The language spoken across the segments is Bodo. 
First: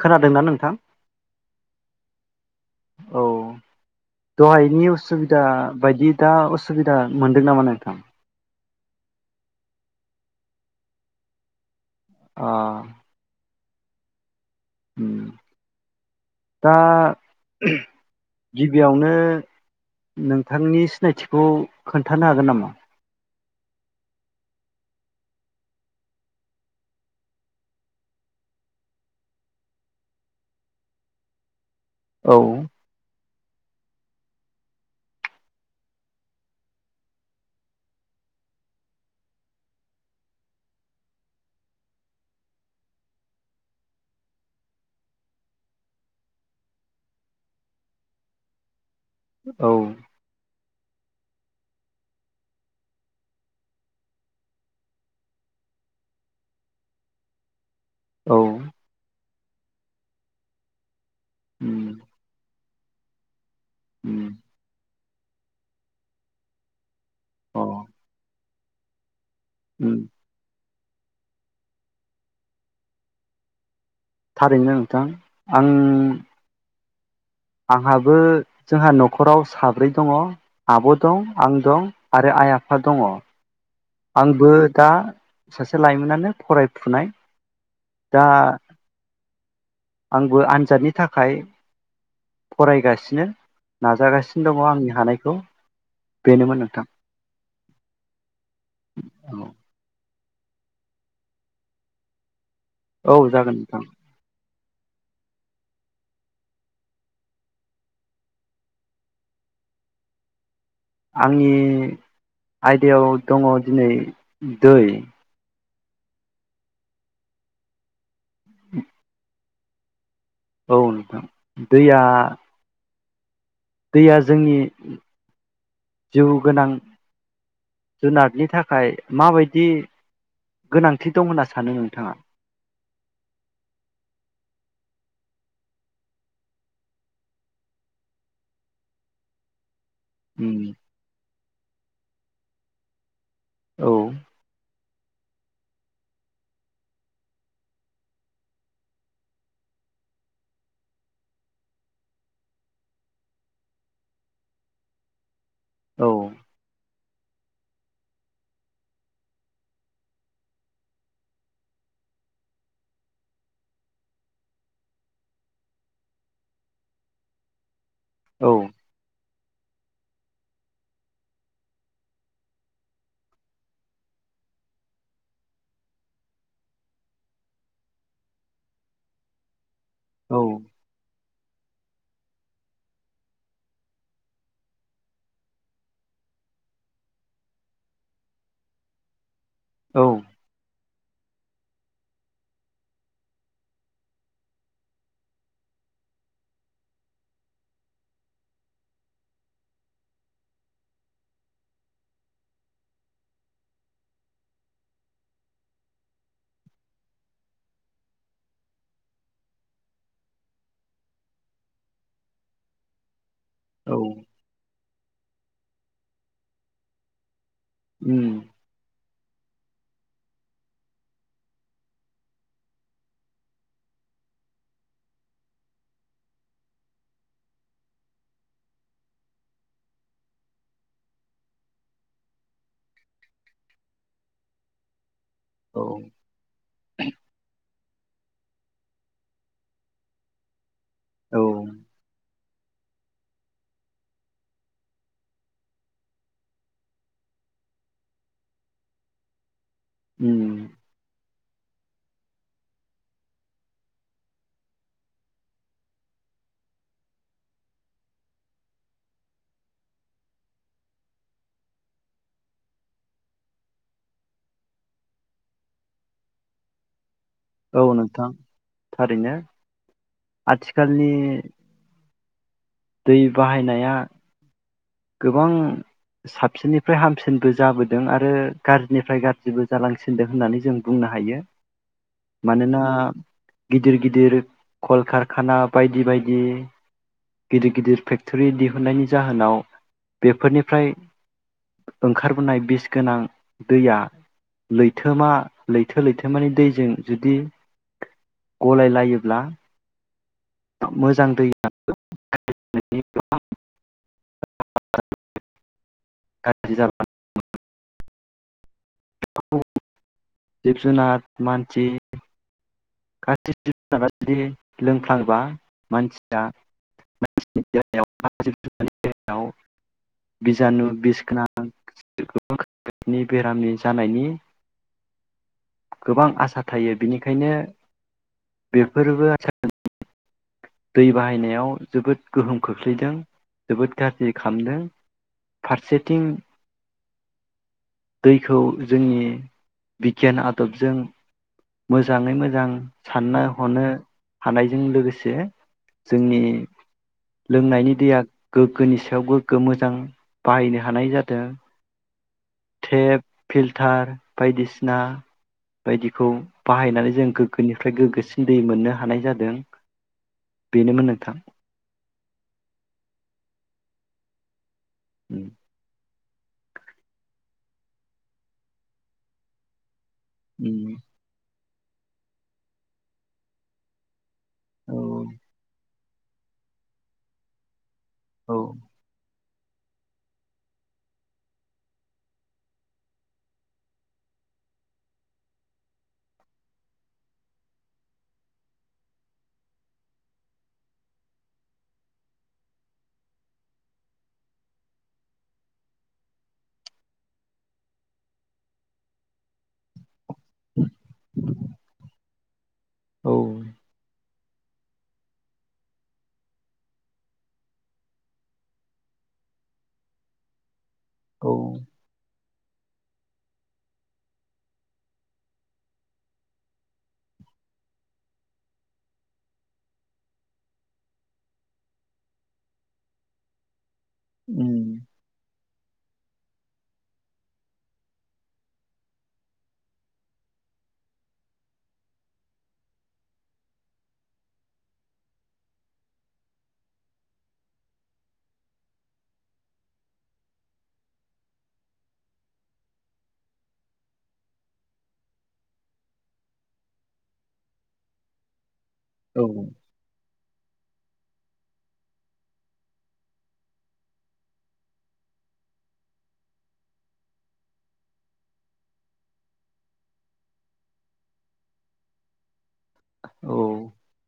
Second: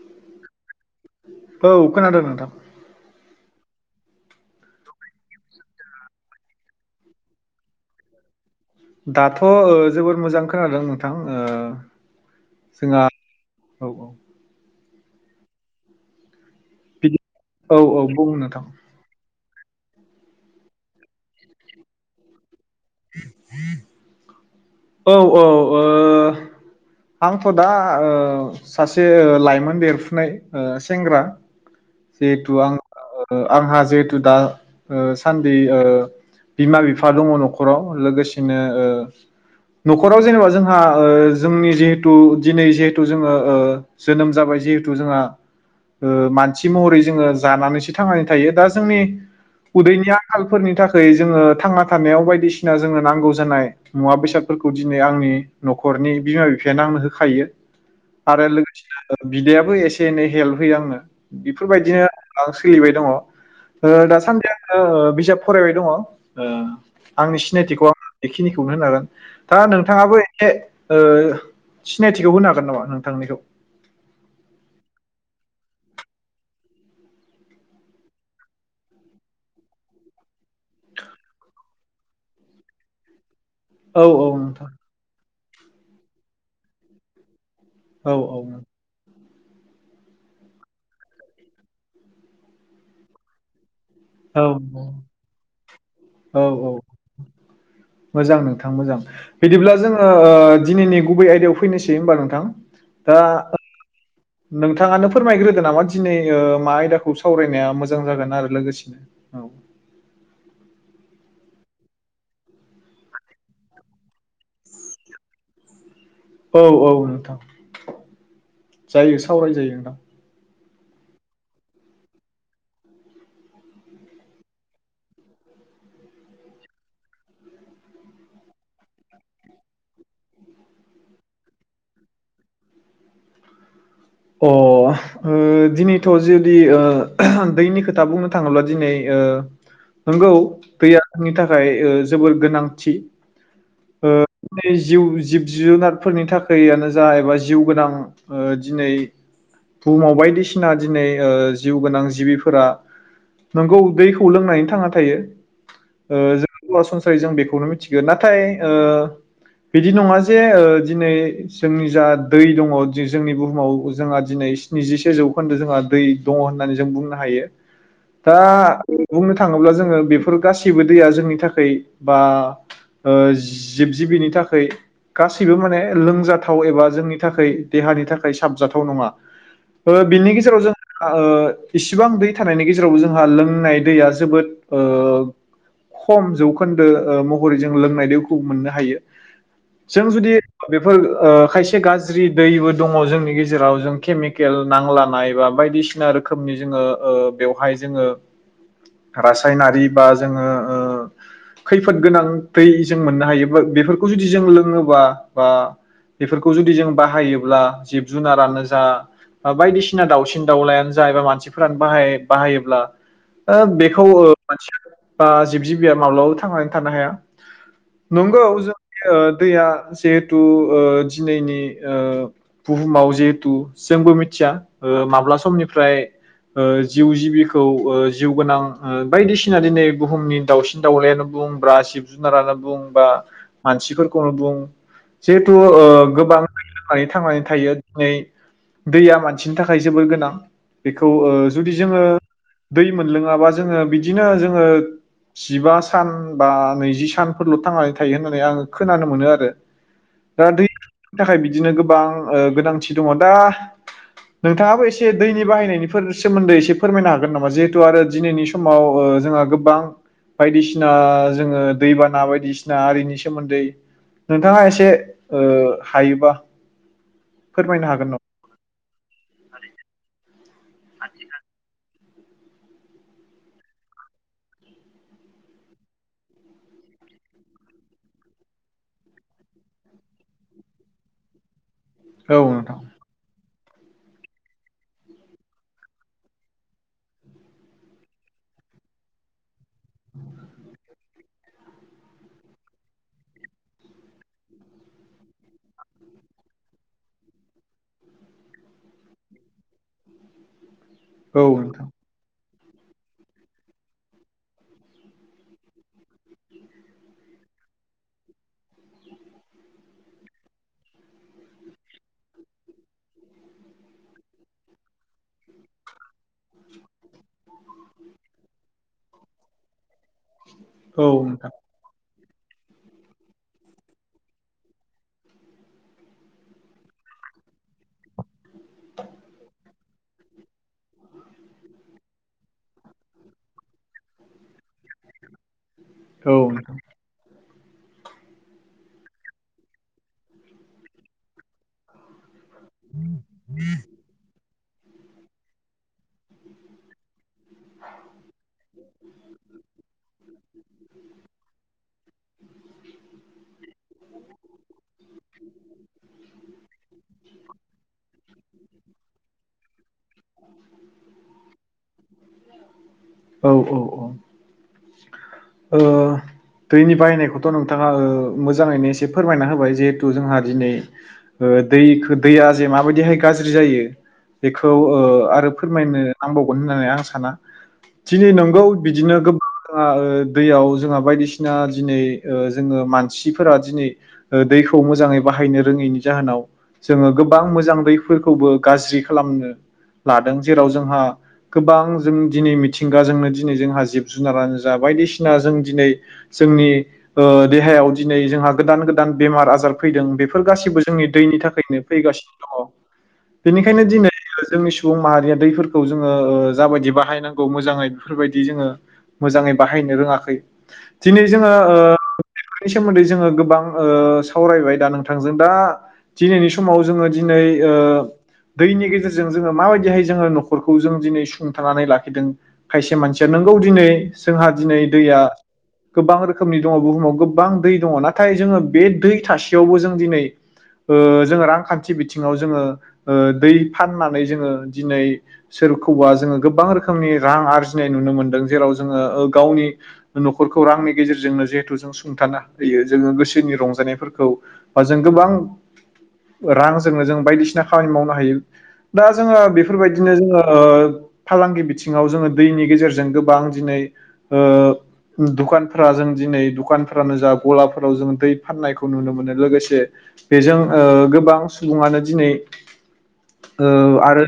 खोनादोंना नोंथां औ खोनादो नोंथां। औ दहायनि उसुबिदा बायदि दा उसुबिदा मोनदों नामा नोंथां? दाथ' ओ जोबोद मोजां खोनादों नोंथां। ओ अ जोंहा औ औ उम दा बिदि औ औ बुं नोंथां गिबियावनो नोंथांनि सिनायथिखौ खोन्थानो हागोन नामा? [inaudible] औ औ ओ आंथ' दा ओ सासे लाइमोन देरफुनाय ओ सेंग्रा औ जिहेतु आं ओ ओ आंहा जिहेथु दा ओ सान्दि ओ बिमा बिफा दङ नखराव लोगोसेनो ओ नखराव जेनेबा जोंहा ओ जोंनि जिहेथु दिनै जिहेथु जोङो ओ जोनोम जाबाय जिहेथु जोंहा ओ मान सि महरै जोंङो जानानैसो थांनानै थायो दा जोंनि औ उदैनि आंखाल फोरनि थाखाय जोंङो थांना थानायाव बायदिसिना जोंनो नांगौ जानाय मुवा बेसादफोरखौ दिनै आंनि नखरनि बिमा बिफायानो आंनो होखायो। औ आरो लोगोसेनो बिदायाबो एसे एनै हेल्प होयो आंनो उम बिफोरबायदिनो आं सो सोलिबाय दङ ओ दा उम सानदि आंङो ओ बि बिजाब फरायबाय दङ आंनि अ सिनायथिखौ आंङो खिनिखौनो होनो हागोन दा उम नोंथाङाबो एसे ओ सिनायथिखौ होनो हागोन नामा नोंथांनिखौ थारैनो नोंथां आं आंहाबो जोंहा नखराव साब्रै दङ' आब दं आं दं आरो आइ आफा दङ'। औ औ आंबो नोंथां दा सासे लाइमोनानो फरायफुनाय औ दा औ आंबो आनजादनि थाखाय फरायगासिनो औ नाजागासिनो दङ आंनि हानायखौ औ बेनोमोन औ नोंथां मोजां नोंथां मोजां बिदिब्ला जोंङो ओ दिनैनि गुबै आयदायाव फैनोसै होमबा नोंथां दा औ जागोन नोंथां नोंथाङानो फोरमायग्रोदो नामा दिनै ओ मा आयदाखौ सावरायनाया मोजां जागोन आरो लोगोसेनो औ आंनि आयदायाव दङ दिनै दै औ औ नोंथां जायो सावराय जायो नोंथां। औ नोंथां दैया दैया जोंनि जिउ गोनां जुनारनि थाखाय माबायदि गोनांथि दं होनना सानो नोंथाङा अ ओ दिनैथजुदि ओ दैनि खोथा बुंनो थाङोब्ला दिनै ओ नंगौ उम दैया आंनि थाखाय थाखाय ओ जोबोर गोनांथि औ ओ [unintelligible] जिउ जिब जुनारफोरनि थाखाययनो जाहैबा जिउ गोनां ओ दिनै बुहुमाव बायदिसिना दिनै ओ जिउ गोनां जिबिफोरा नंगौ दैखौ लोंनानै थांना थायो औ ओ जों [unintelligible] ओइ जों बेखौनो मिथिगोन नाथाय ओ बिदि नङा जे ओ दिनै जोंनि जा दै दङ। जि जोंनि बुहुमाव जोंहा दिनै स्निजिसे जौखोन्दो जोंहा दै दङ होननानै जों बुंनो हायो दा औ बुंनोथां थाङोब्ला जोङो बेफोर गासैबो दैया जोंनि थाखाय बा ओ जिब जिबिनि थाखाय गासैबो माने लोंजाथाव एबा जोंनि थाखाय देहानि थाखाय साबजाथाव थ नङा ओ बिनि औ गेजेराव जों ओ इसिबां दै थानायनि गेजेरावबो जोंहा लोंनाय दैया जोबोद ओ खम जौखोन्दो ओ महरै जों लोंनाय दैखौ मोननो हायो। औ जों जुदि बे फोर खायसे गाज्रि दैबो दङ जोंनि गेजेर जेराव जों केमिकेल नांलानाय बा बायदिसिना रोखोमनि जोङो ओ बेवहाय जोङो रासायनारि बा जों ओ लोङोबा बा बेफोरखौ जुदि जों बाहायोब्ला जिब जुनारानो जा बा बायदिसिना दाावसिन दाउलायानो जा एबा मानसिफोरानो बाहाय बाहायोब्ला ओ औ बेखौ ओ मोन बा जिब जिबिया माब्लाबाबो थांनानै थानो हाया उम नोंगौ जों दैया जिहेथु ओ दिनैनि ओ बुहुमाव जिहेथु जोंबो मिथिया ओ माब्ला समनिफ्राय ओ जिउ जिबिखौ ओ जिउ गोनां बायदिसिना दिनै बुहुमनि दाउसिन दाउलायानो बुं बा जिब जुनारानो बुं बा मानसिफोरखौनो बुं जिहेथु औ ओ गोबां लोंनानै थांनानै दिनै दैया मानसिनि थाखाय जोबोर गोनां। बेखौ औ ओ जुदि जोङो दै मोनलोङाबा जोङो बिदिनो जोङो जिबा सान बा नैजि सानफोरल' थांनानै थायो होननानै आङो खोनानो मोनो आरो। दा उम दैनि थाखाय बिदिनो गोबां ओ गोनांथि दङ दा नोंथाङाबो एसे दैनि बाहायनायनिफोर सोमोन्दै एसे फोरमायनो हागोन नामा जिहेथु आरो दिनैनि समाव जोंहा गोबां बायदिसिना जोङो दैबाना बायदिसिना आरिनि सोमोन्दै नोंथाङा एसे ओ हायोबा औ फोरमायनो हागोन नोंथां थारैनो। आथिखालनि दै बाहायनाया गोबां साबसिननिफ्राय हामसिनबो जाबोदों आरो गाज्रिनिफ्राय गाज्रिबो जालांसिनदों होननानै जों बुंनो हायो। नामा औ नोंथां मानोना गिदिर गिदिर कलकारखाना बायदि बायदि गिदिर गिदिर फेक्टरि दिहुननायनि जाहोनाव बेफोरनिफ्राय ओंखारबोनाय बिस गोनां दैया लैथोमा लैथो लैथोमानि दैजों जुदि गलायलायोब्ला मोजां औ नोंथां दैयाबो [unintelligible] [unintelligible] जिब जुनार, मानसि, गासिबो जिब जुनारा जुदि लोंफ्लांबा मानसिया मानसिनि देहायाव बा जिब जुनारनि देहायाव बिजानु औ बिस नोंथां गोनां गोबां रोखोमनि बेरामनि जानायनि गोबां आसा थायो। बिनिखायनो बेफोरबो [unintelligible] दै बाहायनायाव जोबोद गोहोम खोख्लैदों, जोबोद गाज्रि खालामदों फारसेथिं औ नोंथां दैखौ जोंनि बिगियान आदबजों मोजाङै मो जां साननो हनो हानायजों लोगो से जोंनि लोंनायनि दैया गोग्गोनि सायाव गोग्गो मोजां बाहायनो हानाय जादों। टेप फिल्टार बायदिसिना बायदिखौ बाहायनानै जों गोग्गोनिफ्राय गोग्गोसिन दै मोननो हानाय जादों। बेनोमोन नोंथां। औ औ औ। ओ दैनि बाहायनायखौथ' नोंथाङा ओ मोजाङैनो एसे फोरमायना होबाय जे खौ जोंहा दिनै उम ओ दैखो दैया जे माबायदिहाय गाज्रि जायो। बेखौ औ ओ आरो फोरमायनो नांबावगोन होननानै आं साना दिनै औ नंगौ बिदिनो गोब आ ओ दैयाव जोंहा बायदिसिना दिनै ओ जोंङो मानसिफोरा दिनै ओ दैखौ मोजाङै बाहायनो रोङैनि जाहोनाव जोंङो गोबां मोजां दैफोरखौबो गाज्रि खालामनो लादों जेराव जोंहा गोबां जों दिनै मिथिंगाजोंनो दिनै जोंहा जिब जुनारानो जा बायदिसिना ना जों दिनै जोंनि ओ देहायाव दिनै जोंहा गोदान गोदान बेमार आजार फैदों बेफ फोर गासिबो जोंनि दैनि थाखायनो फैगासि औ औ बेनिखायनो दिनै जोंनि सुबुं माहारिया दैफोरखौ जोङो ओ जाबायदि बाहायनांगौ मोजाङै बेफोरबायदि जोङो मोजाङै बाहाय नो रोङाखै दिनै औ जोङो ओ बेनि सोमोन्दै जोङो गोबां ओ सावरायबाय दा नोंथांजों दा दिनैनि समाव जोङो दिनै ओ दैनि गेजेरजों जोङो माबायदिहाय जोङो नखरखौ जों दिनै सुंथानानै लाखिदों खायसे मानसिया नोंगौ दिनै जोंहा दिनै उम दैया गोबां रोखोमनि दङ बुहुमाव गोबां दै दङ नाथाय जोङो बे दै थासेयावबो जों दिनै ओ जो रांखान्थि बिथिङाव जोङो ओ दै फाननानै जोङो दिनै सोरखौबा जोङो गोबां रोखोमनि रां आरजिनाय नुनो मोनदों जेराव जोङो ओ गावनि नखरखौ रांनि गेजेरजोंनो जिहेथु जों सुंथानो होयो जोंङो गोसोनि रंजानायफोरखौ बा जों गोबां रांजोंनो जों बायदिसिना खामानि मावनो हायो दा जोङो औ बेफोरबायदिनो जोङो फालांगि बिथिङाव जोंङो दैनि गेजेरजों गोबां दिनै ओ दुखानफोरा जों दिनै दुखानफ्रानो जा गलाफोराव जों दै फाननायखौ नुनो मोनो लोगोसे बेजों ओ गोबां सुबुङानो दिनै औ ओ आरो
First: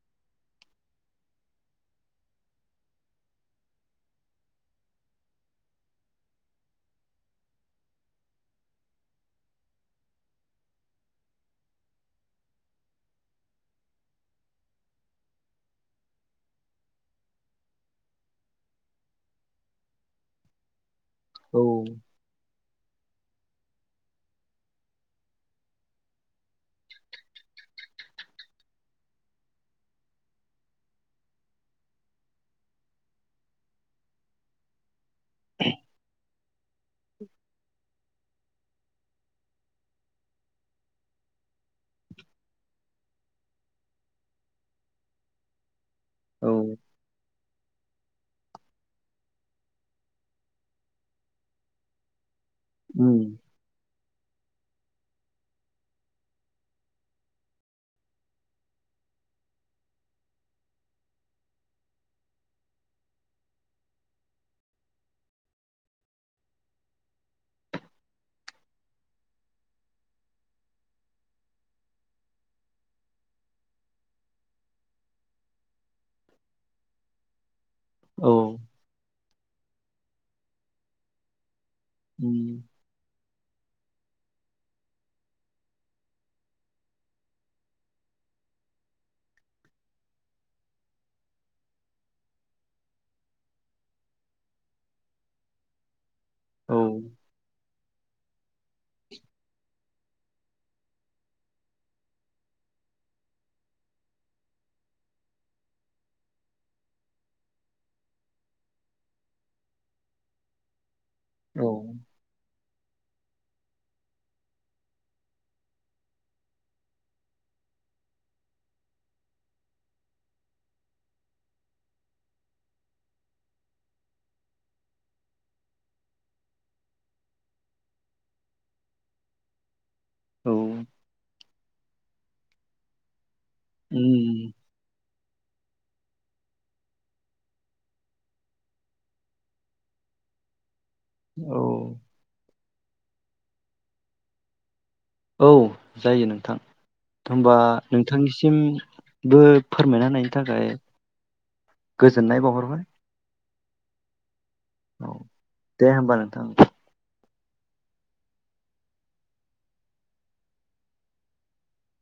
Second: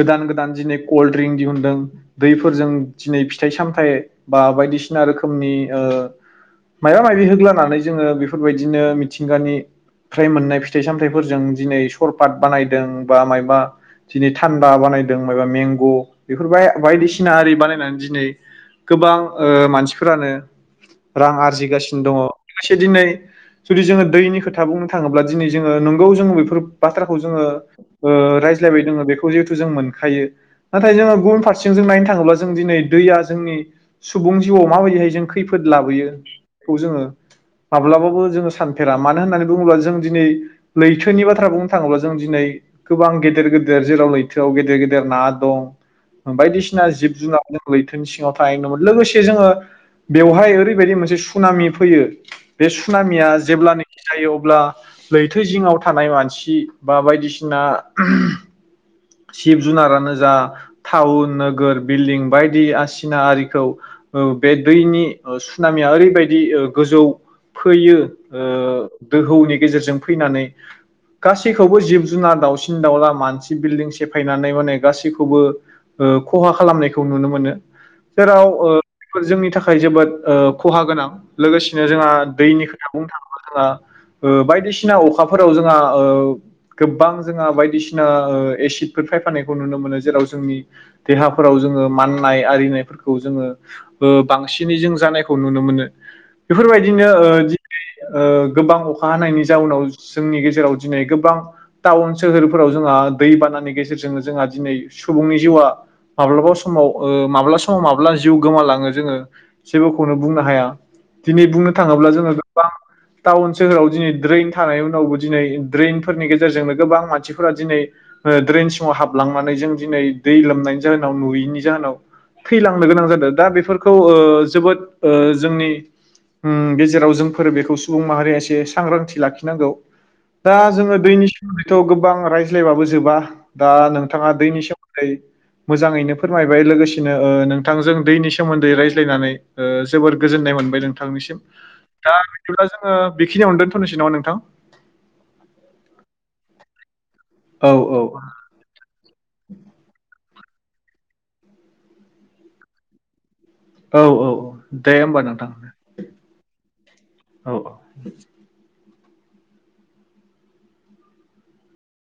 गोदान गोदान दिनै कल्ड ड्रिं दिहुनदों दैफोरजों दिनै फिथाइ सामथायाइ बा बायदिसिना रोखोमनि ओ माइबा माइबि होग्लानानै जोङो बेफोरबायदिनो मिथिंगानि फ्राय मोननाय फिथाइ सामथाइफोरजों दिनै सरपात बानायदों बा माइबा दिनै थान्दा बानायदों माइबा मेंग बेफोरबा बायदिसिना आरि बानायनानै दिनै गोबां ओ मानसिफोरानो रां औ आरजिगासिनो दङ खासै दिनै जुदि जोङो दैनि खोथा बुंनो थाङोब्ला दिनै जोङो नंगौ जोङो बेफोर बाथ्राखौ जोङो ओ रायज्लायबाय दोङो बेखौ जिहेथु जों मोनखायो नाथाय जोङो गुबुन फारसेजों जों नायनो थाङोब्ला जों दिनै दैया जोंनि सुबुं जिउआव माबायदिहायो जों खैफोद लाबोयो। खौ जोङो माब्लाबाबो जोङो सानफेरा मानो होननानै बुङोब्ला जों दिनै लैथोनि बाथ्रा बुं थाङोब्ला जों दिनै गोबां गेदेर गेदेर जेराव लैथोआव गेदेर गेदेर ना दं। औ बायदिसिना जिब जुनार लैथोनि सिङावथ बायनोमोन लोगोसे जोङो बेवहाय ओरैबायदि मोनसे सुनामि फैयो बे उम सुनामिया जेब्लानोखि जायो अब्ला लैथो जिङाव थानाय मानसि बा बायदिसिना जिब जुनारानो जा थाउन नोगोर बिल्डिं बायदि आसिना आरिखौ औ बे दैनि ओ सुनामिया ओरैबायदि ओ गोजौ फैयो ओ दोहौनि गेजेरजों फैनानै गासैखौबो जिब जुनार दावउसिन दाउला मानसि बिल्डिं सेफायनानै माने गासैखौबो ओ खहा खालामनायखौ नुनो मोनो औ जेराव ओ जोंनि थाखाय जोबोद ओ खहा गोनां लोगोसे नो जोंहा उम दैनि खोथा बुंनो थाङोब्ला जोंहा ओ बायदिसिना अखाफोराव जोंहा ओ गोबां जोंहा बायदिसिना ओ एसिद बे फायफानायखौ नुनो मोनो जेराव जोंनि देहाफोराव जोङो माननाय आरिनायफोरखौ जोङो ओ बांसिनै जों जानायखौ नुनो मोनो। औ बेफोरबायदिनो ओ दि ओ। गोबां अखा हानायनि जाउनाव। जोंनि गेजेराव दिनै गोबां टाउन सोहोरफोराव जोंहा दैबानानि गेजे जेरजोंनो जोंहा दिनै सुबुंनि जिउआ माब्लाबा समाव ओ माब्ला समाव माब्ला जिउ गोमालाङो जोङो जेबोखौनो बुंनो हाया। दिनै औ बुंनो थाङोब्ला जोङो बां टाउन सोहोराव दिनै द्रेइन थानाय उनावबो दिनै द्रेइनफोरनि गेजेरजोंनो गोबां मानसिफोरा दिनै ओ द्रेनस [unintelligible] हाबलांनानै जों दिनै दै लोमनायनि जाहोनाव नुयिनि जाओनाव थैलांनो गोनां जादो दा बेफोरखौ ओ जोबोद ओ जोंनि उम गेजेराव जोंफोर बेखौ सुबुं माहारिया एसे सांग्रांथि लाखिनांगौ। औ दा जोङो दैनि सोमोन्दै थ गोबां रायज्लायबाबो जोबा। दा नोंथाङा उम दैनि सोमोन्दै मोजाङैनो फोरमायबाय लोगोसेनो ओ नोंथांजों दैनि सोमोन्दै रायज्लायनानै ओ जोबोर गोजोननाय मोनबाय नों। थांनिसिम औ दा दिब्ला जोङो बेखिनियावनो दोनथनोसै नामा नोंथां। औ जायो नोंथां। होनबा औ नोंथांनिसिम बो फोरमायनाहोनाय [unintelligible] गोजोन्नाय बावहरबाय। औ औ औ दे औ होमबा नोंथां। दे होमबा नोंथां औ।